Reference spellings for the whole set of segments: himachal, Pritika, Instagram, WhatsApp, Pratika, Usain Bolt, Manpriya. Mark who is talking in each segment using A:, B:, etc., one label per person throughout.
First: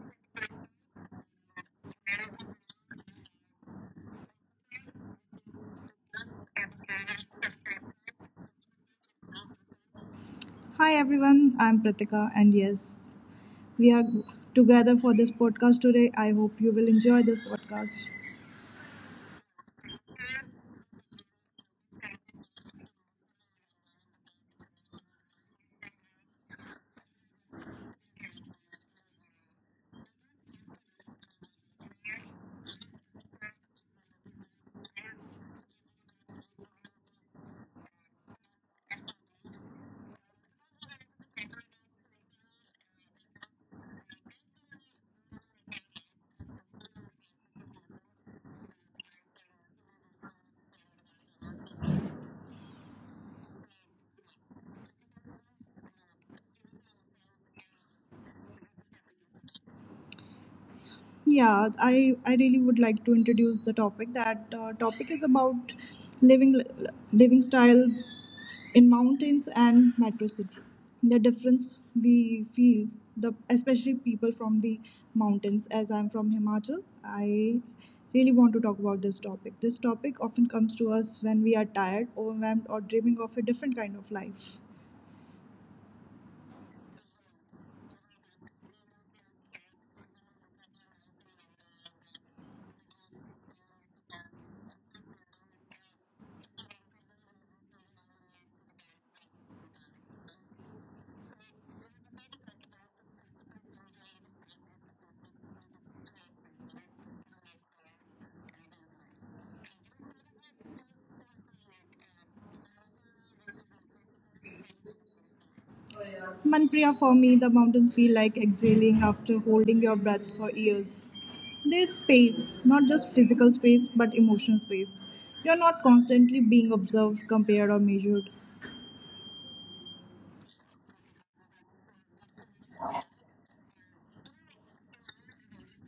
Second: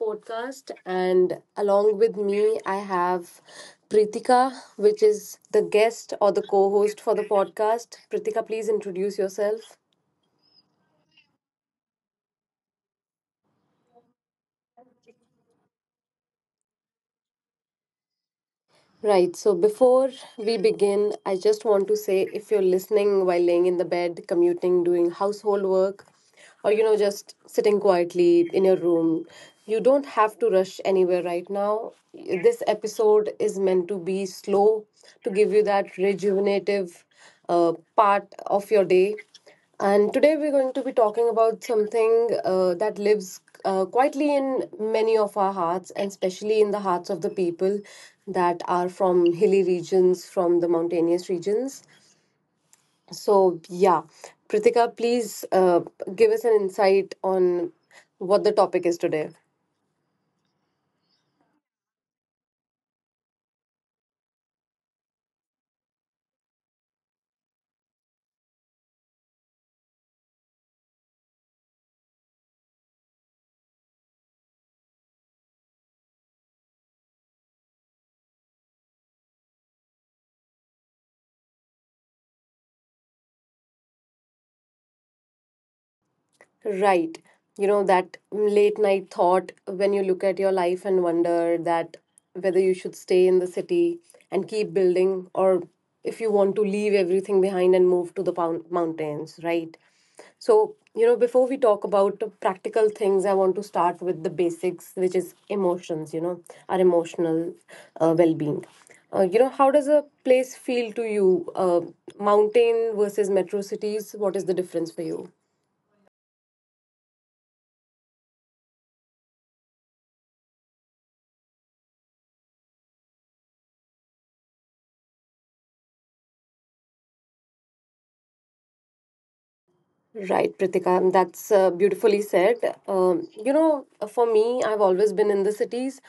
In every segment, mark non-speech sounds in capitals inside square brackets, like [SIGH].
A: podcast. And along with me, I have Pritika, which is the guest or the co host for the podcast. Pritika, please introduce yourself.
B: Hi everyone, I'm Pratika, and yes, we are together for this podcast today. I hope you will enjoy this podcast.
A: Right. So before we begin, I just want to say if you're listening while laying in the bed, commuting, doing household work, or just sitting quietly in your room, you don't have to rush anywhere right now. This episode is meant to be slow to give you that rejuvenative part of your day. And today we're going to be talking about something that lives quietly in many of our hearts, and especially in the hearts of the people that are from hilly regions, from the mountainous regions. So, yeah, Pritika, please give us an insight on what the topic is today.
B: Yeah, I really would like to introduce the topic. That topic is about living living style in mountains and metro city, the difference we feel, the especially people from the mountains. As I'm from Himachal, I really want to talk about this topic. This topic often comes to us when we are tired, overwhelmed, or dreaming of a different kind of life.
A: Right. You know, that late night thought when you look at your life and wonder that whether you should stay in the city and keep building, or if you want to leave everything behind and move to the mountains, right? So, you know, before we talk about the practical things, I want to start with the basics, which is emotions, you know, our emotional well being. You know, how does a place feel to you? Mountain versus metro cities, what is the difference for you?
B: Manpriya, for me the mountains feel like exhaling after holding your breath for years. There's space, not just physical space but emotional space. You're not constantly being observed, compared, or measured.
A: Right, Pritika, that's beautifully said. You know, for me, I've always been in the cities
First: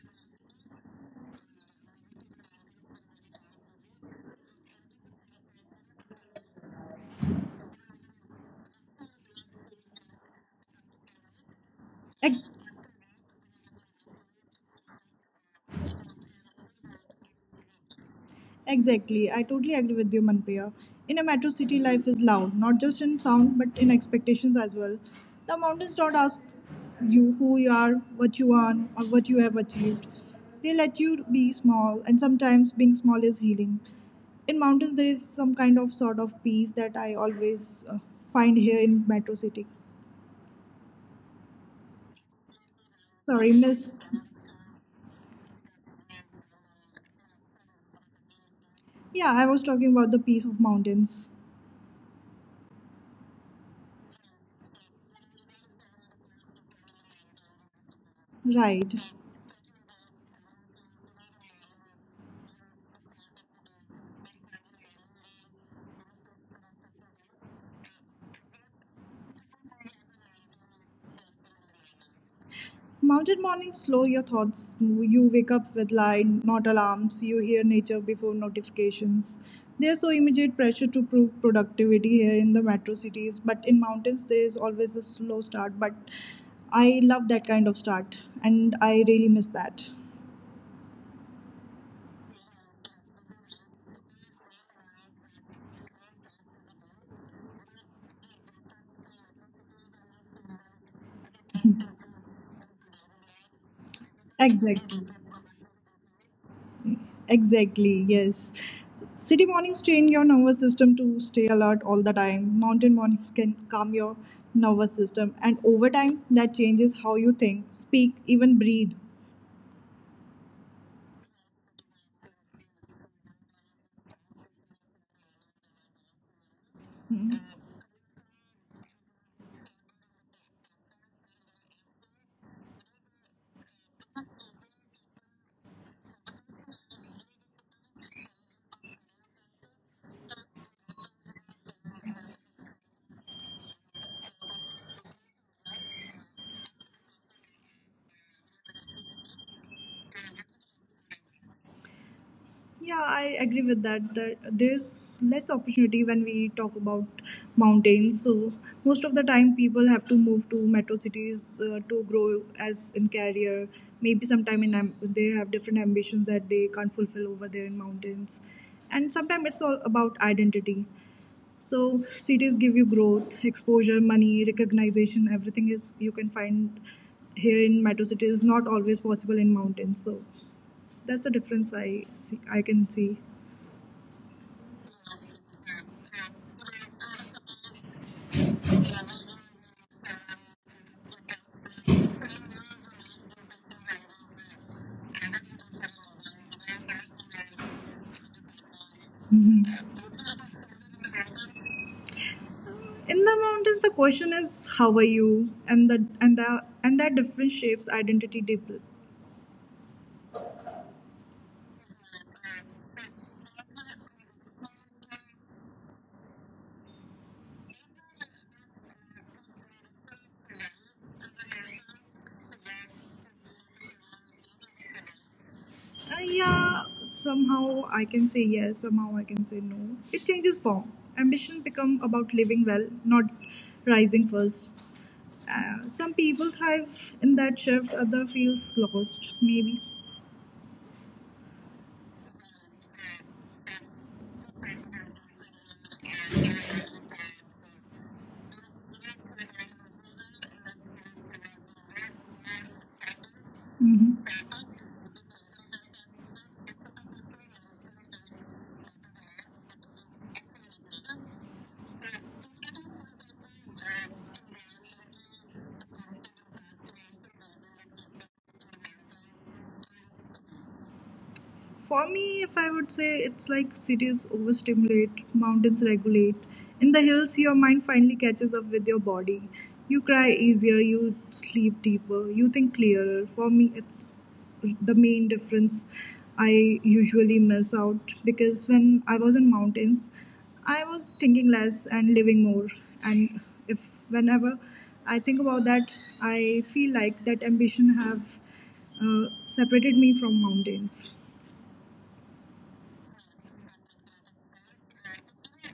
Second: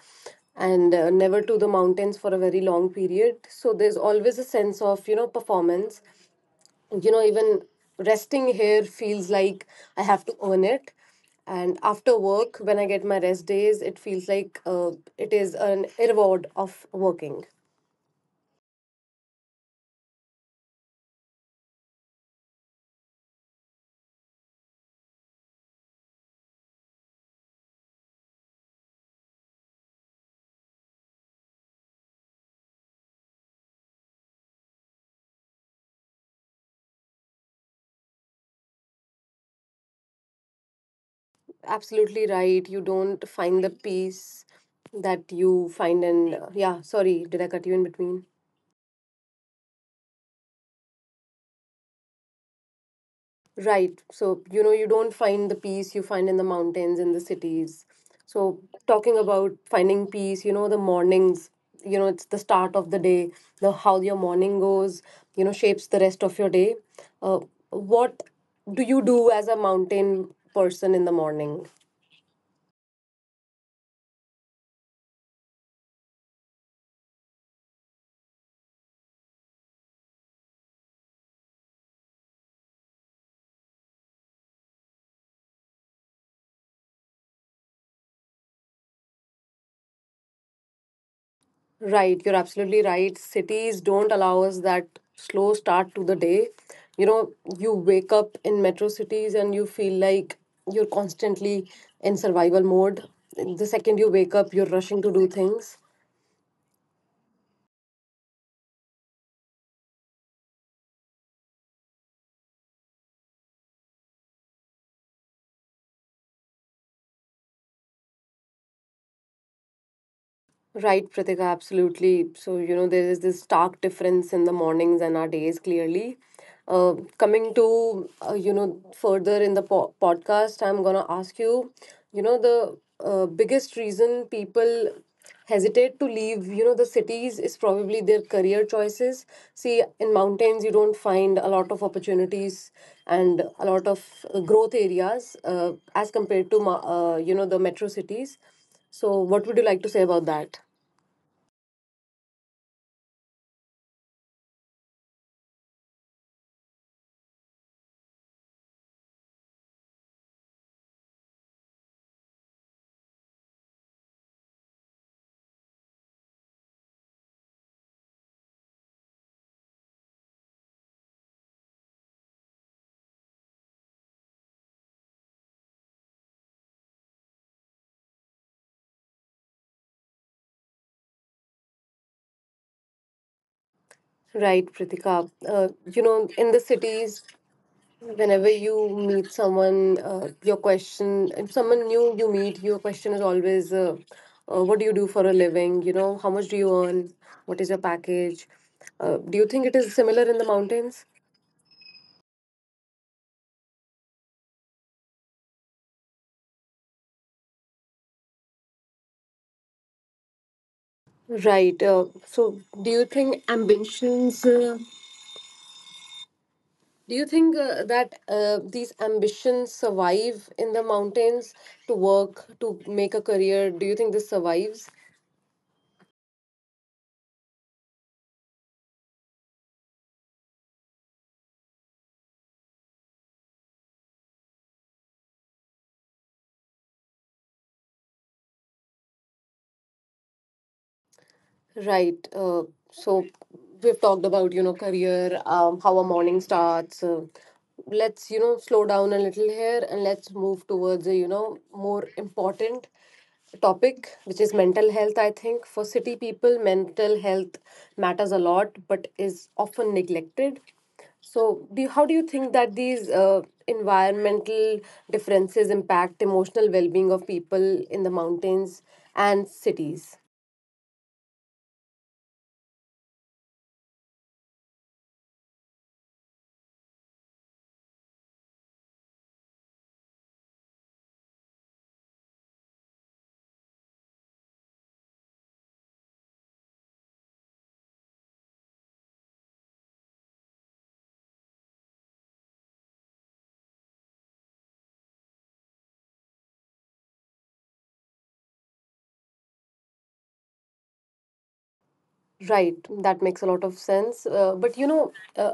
A: and never to the mountains for a very long period. So there's always a sense of, you know, performance. You know, even resting here feels like I have to earn it. And after work, when I get my rest days, it feels like it is an reward of working.
B: Exactly. I totally agree with you, Manpriya. In a metro city, life is loud, not just in sound, but in expectations as well. The mountains don't ask you who you are, what you want, or what you have achieved. They let you be small, and sometimes being small is healing. In mountains, there is some kind of sort of peace that I always find here in metro city.
A: Absolutely right. You don't
B: Sorry,
A: find the
B: miss.
A: peace that you find in, yeah, sorry, did I cut you in between?
B: Yeah, I was talking about the peace of mountains.
A: Right. So, you know, you don't find the peace you find in the mountains, in the cities. So,
B: Right.
A: talking about finding peace, you know, the mornings, you know, it's the start of the day, the how your morning goes, you know, shapes the rest of your day. Uh, what do you do as a mountain person in the morning?
B: Mountain mornings slow your thoughts. You wake up with light, not alarms. You hear nature before notifications. There's so immediate pressure to prove productivity here in the metro cities, but in mountains there is always a slow start. But I love that kind of start, and I really miss that.
A: Right, you're absolutely right. Cities don't allow us that slow start to the day. You know, you wake up in metro cities and you feel like you're constantly in survival mode. The second you wake up, you're
B: Exactly.
A: rushing to do things.
B: Exactly, yes. City mornings train your nervous system to stay alert all the time. Mountain mornings can calm your nervous system, and over time, that changes how you think, speak, even breathe.
A: Right, Pratika, absolutely. So, you know, there is this stark difference in the mornings and our days clearly.
B: Hmm.
A: Coming to, you know, further in the podcast, I'm going to ask you, you know, the biggest reason people hesitate to leave, you know, the cities is probably their career choices. See, in mountains, you don't find a lot of opportunities and a lot of growth areas as compared to, you know, the metro cities. So, what would you like to say about that?
B: Yeah, I agree with that. That there's less opportunity when we talk about mountains. So most of the time, people have to move to metro cities to grow as in career. Maybe sometime in they have different ambitions that they can't fulfill over there in mountains, and sometimes it's all about identity. So cities give you growth, exposure, money, recognition. Everything is you can find here in metro cities, not always possible in mountains. So that's the difference I see. I can see.
A: Right, Pritika. You know, in the cities, whenever you meet someone, your question, if someone new you meet, your question is always, what do you do for a living? You know, how much do you earn? What is your package? Do you think
B: Mhm.
A: it is similar in the mountains?
B: In the mountains, the question is how are you, and that difference shapes identity deeply.
A: Right. So, do you think ambitions? Do you think that these ambitions survive in the mountains to work, to make a career? Do you think this survives?
B: Yeah, somehow I can say yes, somehow I can say no. It changes form. Ambition become about living well, not rising first. Some people thrive in that shift, other feels lost, maybe.
A: Right. So we've talked about, you know, career, how a morning starts. Let's, you know, slow down a little here, and let's move towards a, you know, more important topic,
B: Mm-hmm.
A: which is mental health. I think for city people, mental health matters a lot, but is often neglected. So, how do you think that these environmental differences impact emotional well-being of people in the mountains and cities?
B: For me, if I would say it's like cities overstimulate, mountains regulate. In the hills, your mind finally catches up with your body. You cry easier, you sleep deeper, you think clearer. For me, it's the main difference I usually miss out, because when I was in mountains, I was thinking less and living more. And if whenever I think about that, I feel like that ambition have separated me from mountains.
A: Right, that makes a lot of sense. But you know, uh,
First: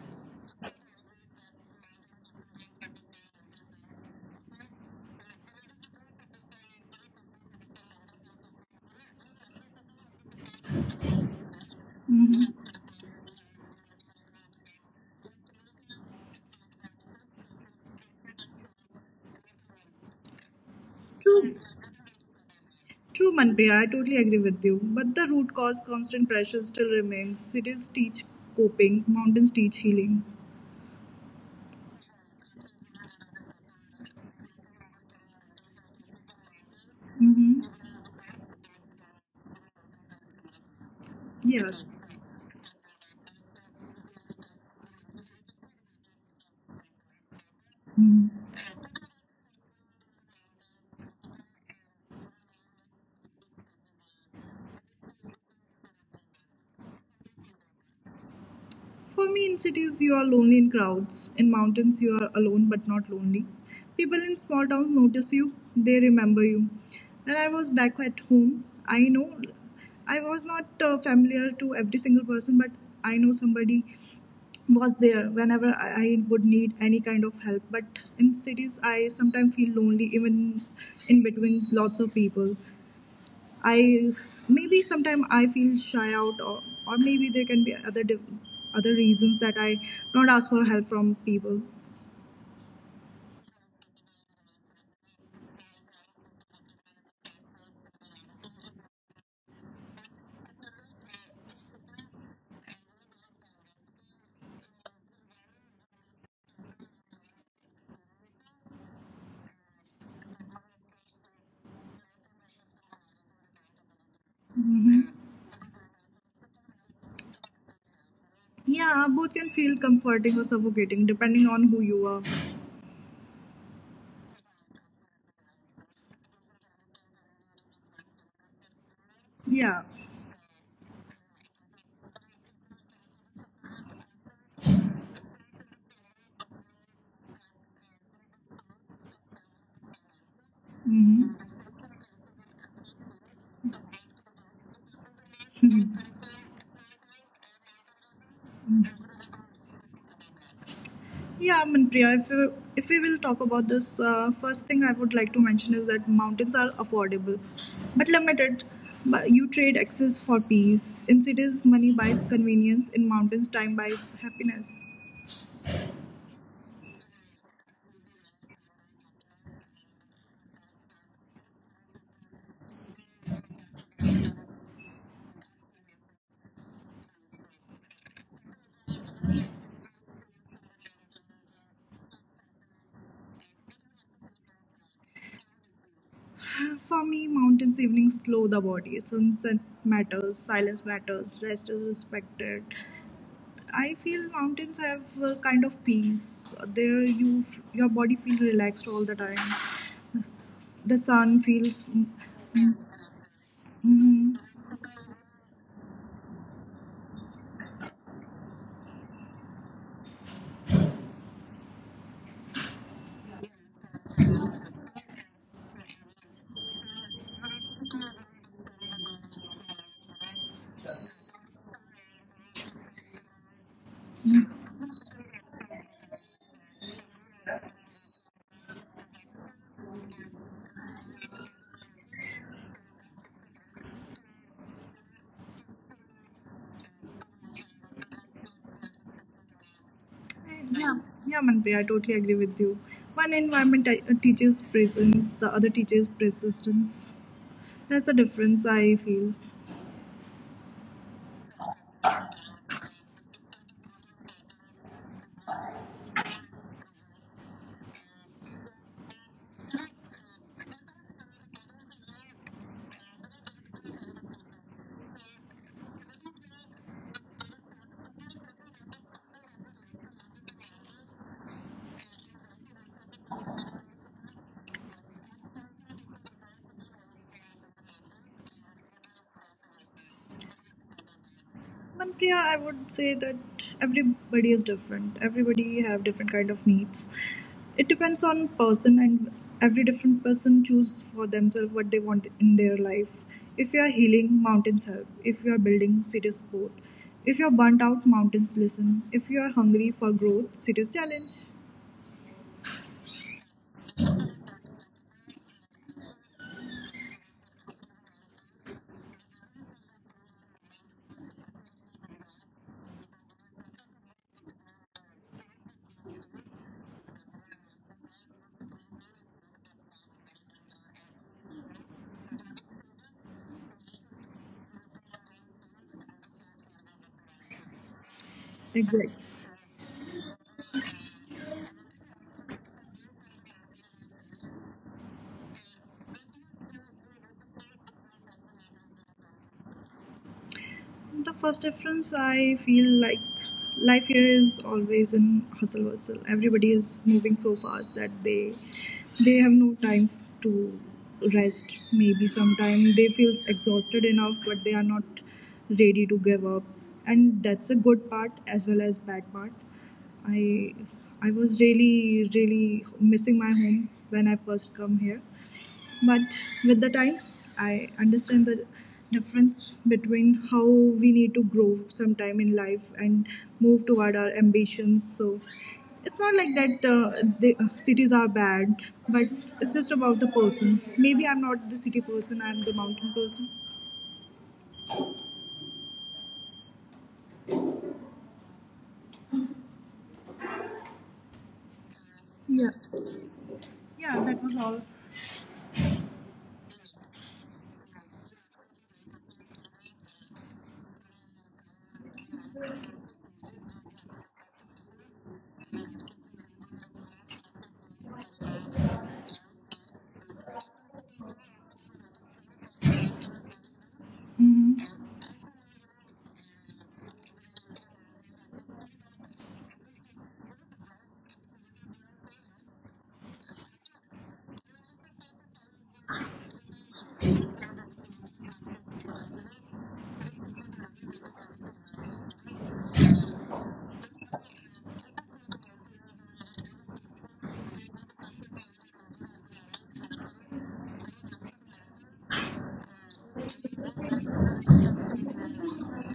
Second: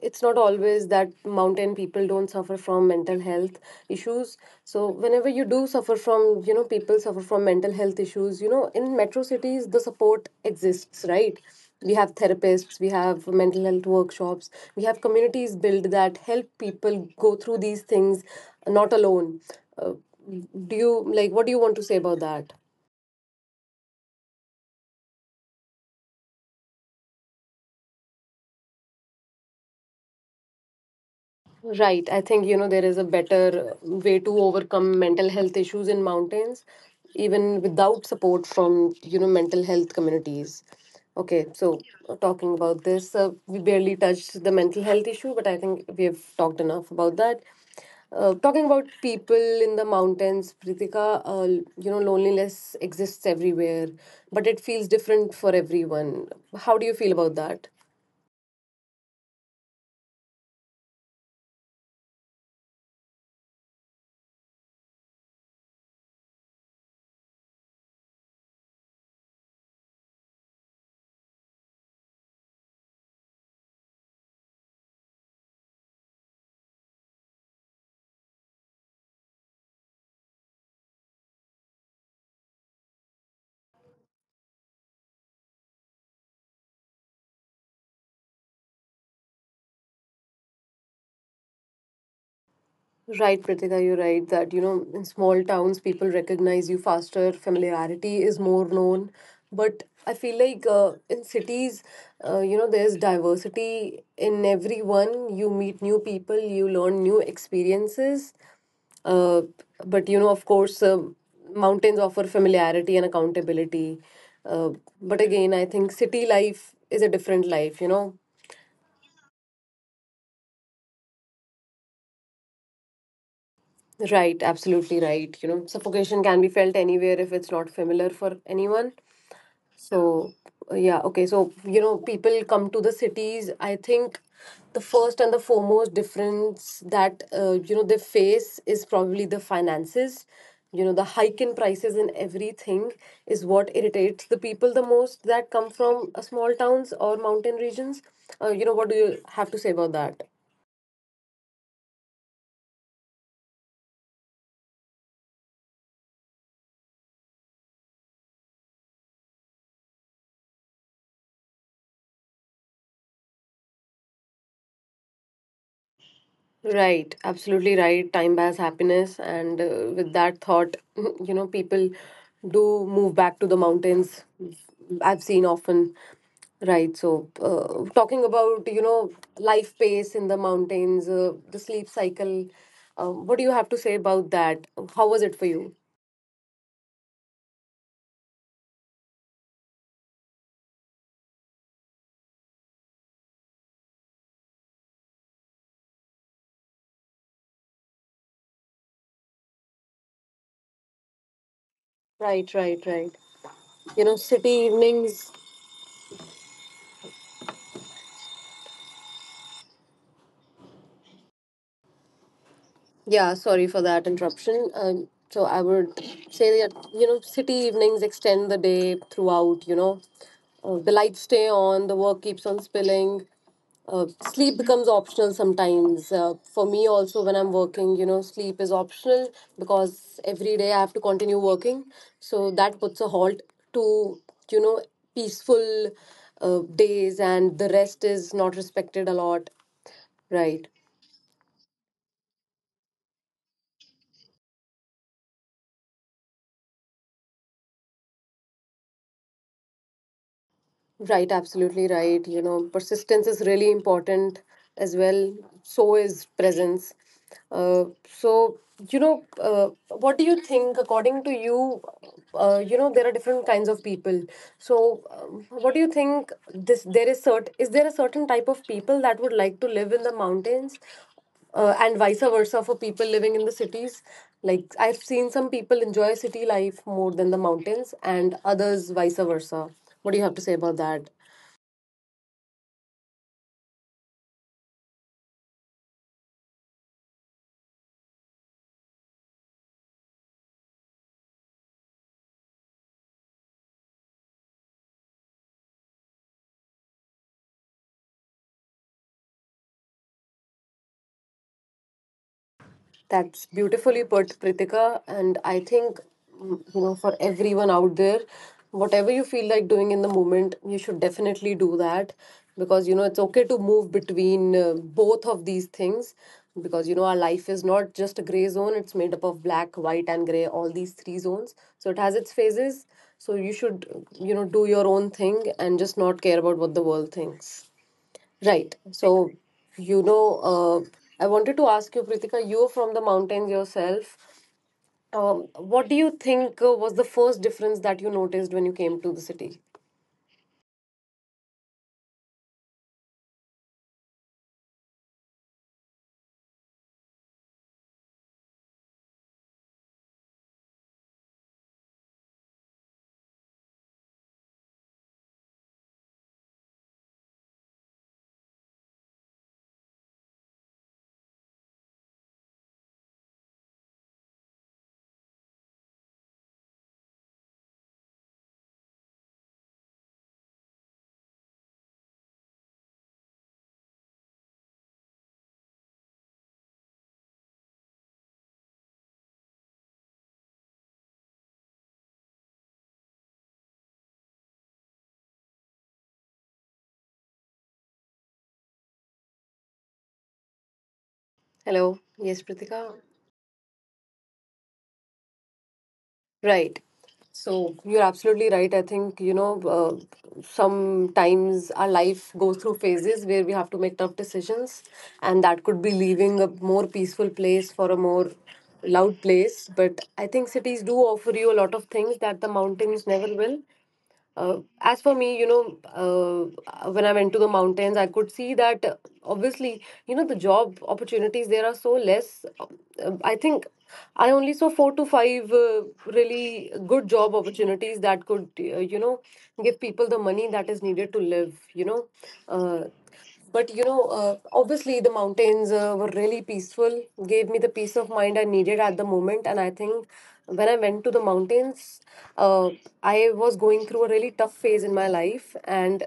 A: it's not always that mountain people don't suffer from mental health issues. So whenever you do suffer from, you know, people suffer from mental health issues, you know, in metro cities, the support exists, right? We have
B: Mhm.
A: therapists, we have mental health workshops, we have communities built that help people go through these things not alone. Uh, do you like what do
B: True,
A: you want to say about that?
B: true, Manpriya. I totally agree with you. But the root cause, constant pressure, still remains. Cities teach coping, mountains teach healing.
A: Right. I think, you know, there is a better way to overcome mental health issues in mountains, even
B: Mm-hmm.
A: without support from, you know, mental health communities. Okay. So,
B: Yes.
A: talking about this, we barely touched the mental health issue, but I think we have talked enough about that.
B: Mhm.
A: Talking about people in the mountains, Pritika, you know, loneliness exists everywhere, but it feels different for everyone. How do you feel about that?
B: For me, in cities, you are lonely in crowds. In mountains, you are alone but not lonely. People in small towns notice you, they remember you. When I was back at home, I know I was not familiar to every single person, but I know somebody was there whenever I would need any kind of help. But in cities, I sometimes feel lonely, even in between lots of people. I maybe sometimes I feel shy out, or maybe there can be other other reasons that I not ask for help from people.
A: Right, Pritika, you're right that, you know, in small towns, people recognize you faster, familiarity is more known. But I feel like in cities, you know, there's diversity in everyone. You meet new people, you learn new experiences. Uh, but, you know, of course, mountains offer familiarity and accountability. Uh,
B: Hmm.
A: but again, I think city life is a different life, you know.
B: Yeah, both can feel comforting or suffocating depending on who you are.
A: Right, absolutely right. You know, suffocation can be felt anywhere if it's not familiar for anyone.
B: Yeah.
A: So, yeah, okay. So, you know, people come to the cities. I think the first and the foremost difference that, you know, they face is probably the finances. You know, the hike in prices and everything is what irritates the people the most that come
B: Hmm.
A: from small towns or mountain regions. You know, what do
B: [LAUGHS]
A: you have to say about that?
B: Yeah, Manpriya, if we will talk about this, first thing I would like to mention is that mountains are affordable but limited. But you trade access for peace. In cities, money buys convenience. In mountains, time buys happiness.
A: Right, absolutely right. Time buys happiness, and with that thought, [LAUGHS] you know, people do move back to the mountains. I've seen often, right? So, talking about you know life pace in the mountains, the sleep cycle. What do you have to say about that? How was it for you?
B: For me, mountains evenings slow the body. Sunset matters, silence matters, rest is respected. I feel mountains have a kind of peace. There, you your body feels relaxed all the time. The sun feels.
A: Right, right, right. You know,
B: Mhm.
A: city evenings. Yeah, sorry for that interruption. So I would say that, you know, city evenings extend the day throughout, you know. The lights stay on, the work keeps on spilling. Uh, sleep becomes optional sometimes. For me also, when I'm working, you know, sleep is optional because every day I have to continue working. So that puts a halt to, you know, peaceful days, and the rest is not respected a lot. Right.
B: Yeah, yeah, Manpreet, I totally agree with you. One environment teaches presence, the other teaches persistence. That's the difference I feel.
A: Right, absolutely right. You know, persistence is really important as well. So is presence. So, you know, what do you think, according to you? You know, there are different kinds of people. So, what do you think? This there is cert is there a certain type of people that would like to live in the mountains, and vice versa for people living in the cities. Like I've seen some people enjoy city life more than the mountains, and others vice versa. What do you have to say about that?
B: Manpreet, I would say that everybody is different. Everybody have different kind of needs. It depends on person, and every different person choose for themselves what they want in their life. If you are healing, mountains help. If you are building, cities support. If you are burnt out, mountains listen. If you are hungry for growth, cities challenge.
A: That's beautifully put, Pritika. And I think, mm, you know, for everyone out there, whatever you feel like doing in the moment, you should definitely do that, because, you know, it's okay to move between both of these things because, you know, our life is not just a gray zone, it's made up of black, white, and gray, all these three zones. So it has its phases. So you should, you know, do your own thing and just not care about what the world thinks. Right.
B: Exactly.
A: So, you know, I wanted to ask you, Pritika, you're from the mountains yourself. What do you think was the first difference that you noticed when you came to the city?
B: The first difference I feel like life here is always in hustle bustle. Everybody is moving so fast that they have no time to rest. Maybe sometime they feel exhausted enough, but they are not ready to give up. And that's a good part as well as bad part. I I was really really missing my home when I first come here, but with the time I understand the difference between how we need to grow sometime in life and move toward our ambitions. So it's not like that the cities are bad, but it's just about the person. Maybe I'm not the city person, I'm the mountain person.
A: Hello. Yes,
B: Yeah,
A: Pritika.
B: yeah, that was all.
A: Right. So you're absolutely right. I think, you know, sometimes our life goes through phases where we have to make tough decisions, and that could be leaving a more peaceful place for a more loud place. But I think cities do offer you a lot of things that the mountains never will.
B: Mhm.
A: As for me, you know, when I went to the mountains, I could see that obviously, you know, the job opportunities there are so less. I think I only saw four to five really good job opportunities that could, you know, give people the money that is needed to live, you know. Uh, but you know, obviously the mountains were really peaceful, gave me the peace of mind I needed at the moment. And I think when I went to the mountains, uh, I was going through a really tough phase in my life. And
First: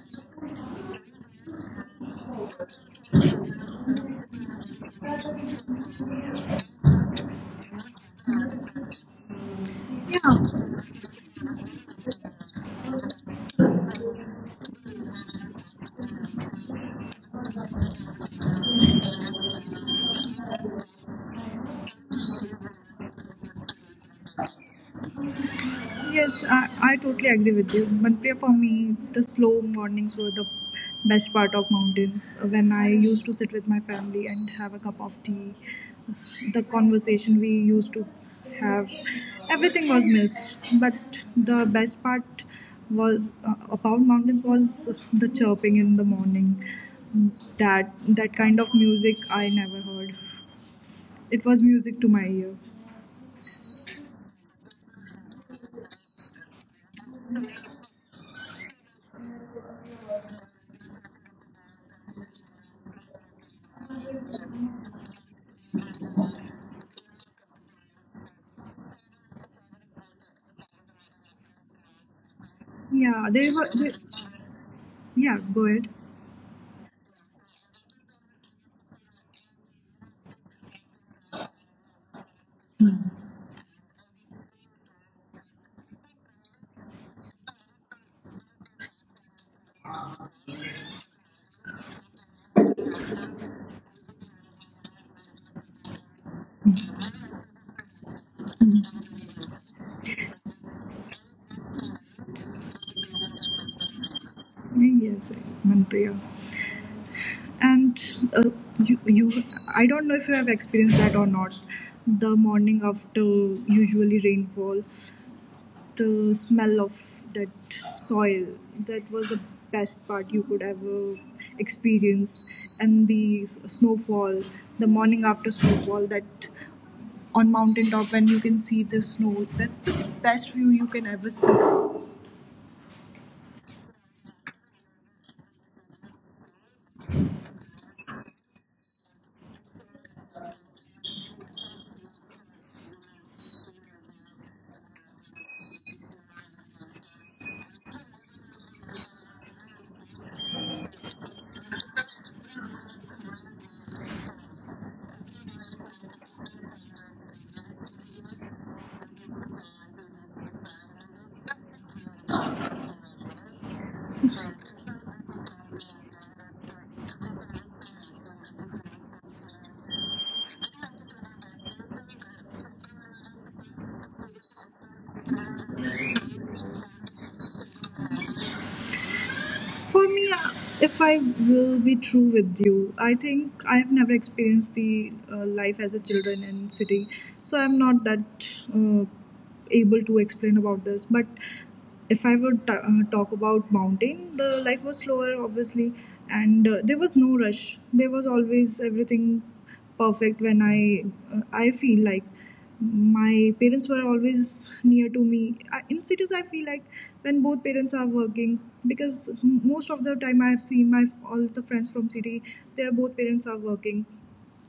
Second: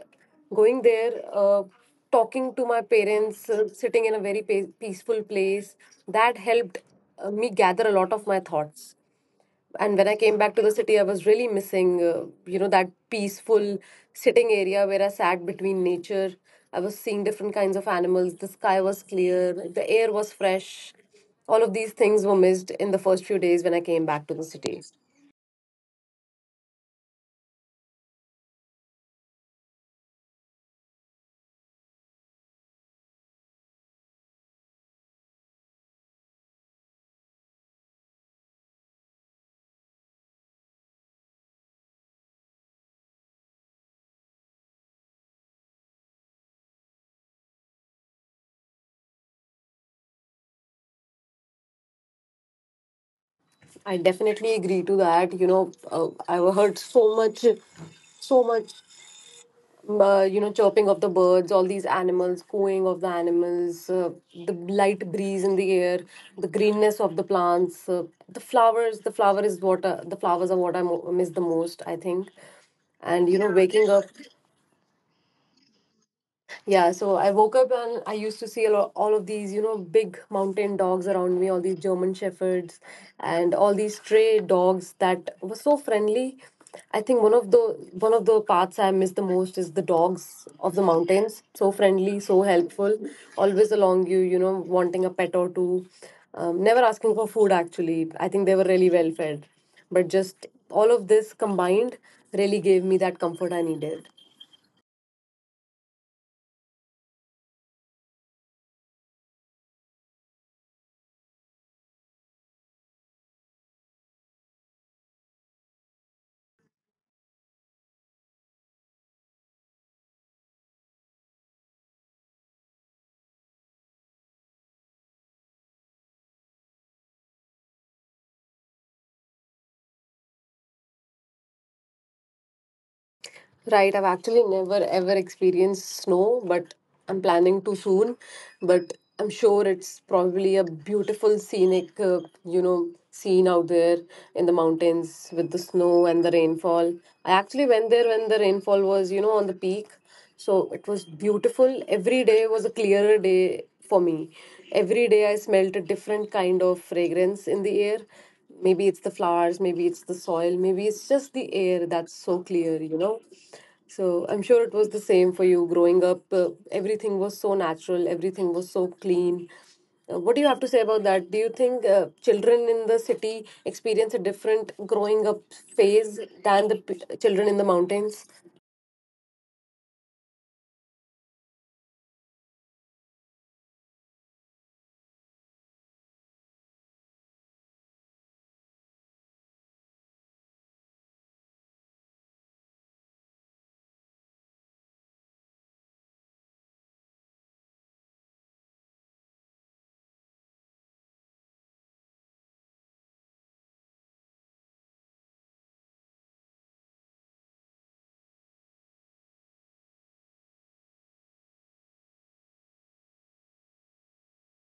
A: going there, talking to my parents, sitting in a very peaceful place, that helped me gather a lot of my thoughts. And when I came back to
B: Yeah.
A: the city, I was really missing, you know, that peaceful sitting area where I sat between nature. I was seeing different kinds of animals, the sky was clear, like, the air was fresh. All of these things were missed in the first few days when I came back to the city.
B: Yes, I totally agree with you, Manpriya. For me, the slow mornings were the best part of mountains. When I used to sit with my family and have a cup of tea, the conversation we used to have, everything was missed. But the best part was about mountains was the chirping in the morning. That that kind of music I never heard. It was music to my ear.
A: I definitely agree to that. I heard so much, so much you know, chirping of the birds, all these animals, cooing of the animals, the light breeze in the air, the greenness of the plants, the flowers. The flower is what the flowers are what I miss the most, I think.
B: Yeah,
A: And you know,
B: they were.
A: waking
B: They,
A: up.
B: yeah, go ahead.
A: Yeah, so I woke up and I used to see a lot, all of these, you know, big mountain dogs around me, all these German shepherds and all these stray dogs that were so friendly. I think one of the parts I miss the most is the dogs of the mountains. So friendly, so helpful, always along you, you know, wanting a pet or two. Never asking for food actually. I think they were really well fed. But just all of this combined really gave me that comfort I needed.
B: Yes, Manpriya. And uh, you, I don't know if you have experienced that or not. The morning after usually rainfall, the smell of that soil, that was the best part you could ever experience. And the snowfall, the morning after snowfall, that on mountaintop when you can see the snow, that's the best view you can ever see.
A: Right, I've actually never ever experienced snow, but I'm planning to soon. But I'm sure it's probably a beautiful scenic, scene out there in the mountains with the snow and the rainfall. I actually went there when the rainfall was, you know, on the peak. So it was beautiful. Every day was a clearer day for me. Every day I smelt a different kind of fragrance in the air. Maybe it's the flowers, maybe it's the soil, maybe it's just the air that's so clear, you know. So I'm sure it was the same for you growing up. Everything was so natural, everything was so clean. What do you have to say about that? Do you think children in the city experience a different growing up phase than the children in the mountains?
B: For me, if I will be true with you, I think I have never experienced the life as a children in city, so I'm not that uh, able to explain about this. But if I would talk about mountain, the life was slower, obviously, and there was no rush. There was always everything perfect when I feel like my parents were always near to me. I, in cities I feel like when both parents are working, because most of the time I have seen my all the friends from city, their both parents are working,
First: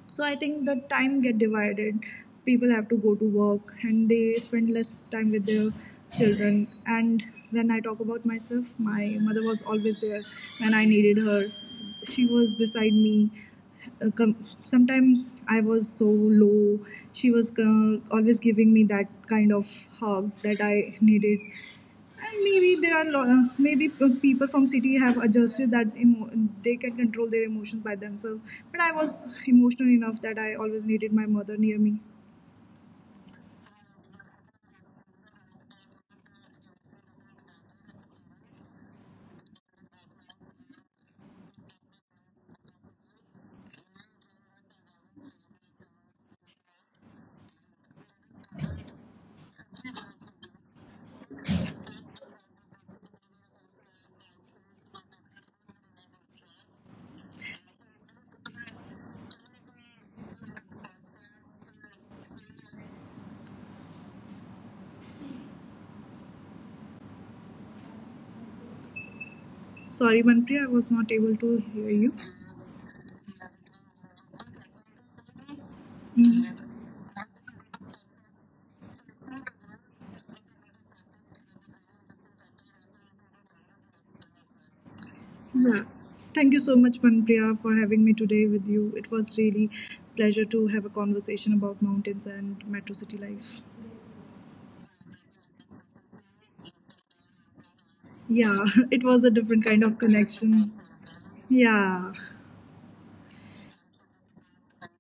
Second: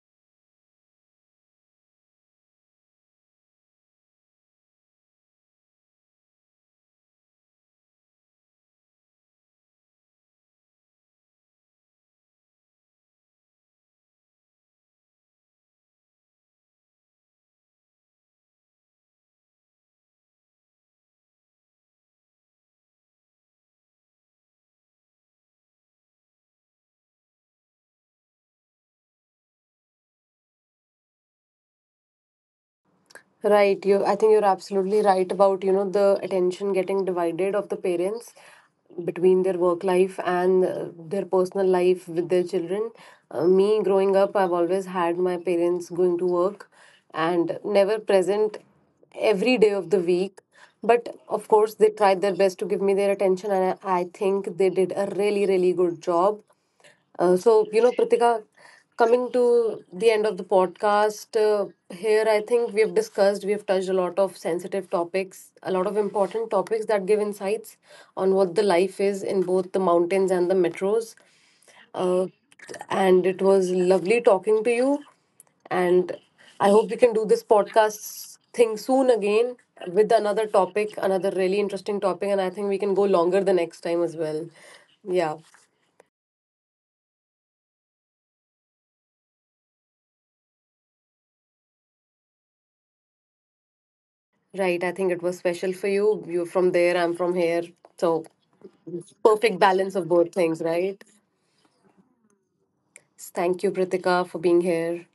B: so I think the time get divided. People have to go to work and they spend less time with their children. And when I talk about myself, my mother was always there when I needed her. She was beside me. Sometimes I was so low, she was always giving me that kind of hug that I needed. And maybe there are maybe people from city have adjusted that they can control their emotions by themselves, but I was emotional enough that I always needed my mother near me.
A: Right, you, I think you're absolutely right about, you know, the attention getting divided of the parents between their work life and their personal life with their children. Me growing up, I've always had my parents going to work and never present every day of the week. But of course, they tried their best to give me their attention, and I think they did a really, really good job. So, you know, Pritika, coming to the end of the podcast, here I think we've discussed, we've touched a lot of sensitive topics, a lot of important topics that give insights on what the life is in both the mountains
B: Sorry
A: and the
B: Manpriya, I was
A: metros.
B: not able to hear you.
A: Uh, and it was lovely talking to you. And I
B: Mhm.
A: hope we can do this podcast thing soon again with another topic, another really interesting topic. And I think we can go longer the next time as well. Yeah.
B: Yeah. Thank you so much, Manpriya, for having me today with you. It was really pleasure to have a conversation about mountains and metro city life.
A: Right, I think it was special for you. You're from there, I'm from here. So,
B: Yeah, [LAUGHS] it was a
A: perfect
B: different
A: balance
B: kind
A: of
B: of
A: both things,
B: connection.
A: right?
B: Yeah.
A: Thank you, Pritika, for being here.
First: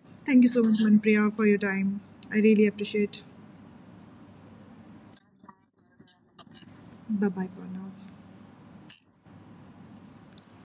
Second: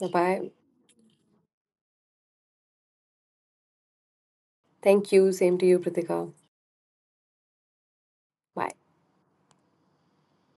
A: Bye
B: Thank you
A: bye.
B: so much, Manpriya, for your time. I really appreciate.
A: Thank you. Same to you, Pritika.
B: Bye bye for now.
A: Bye.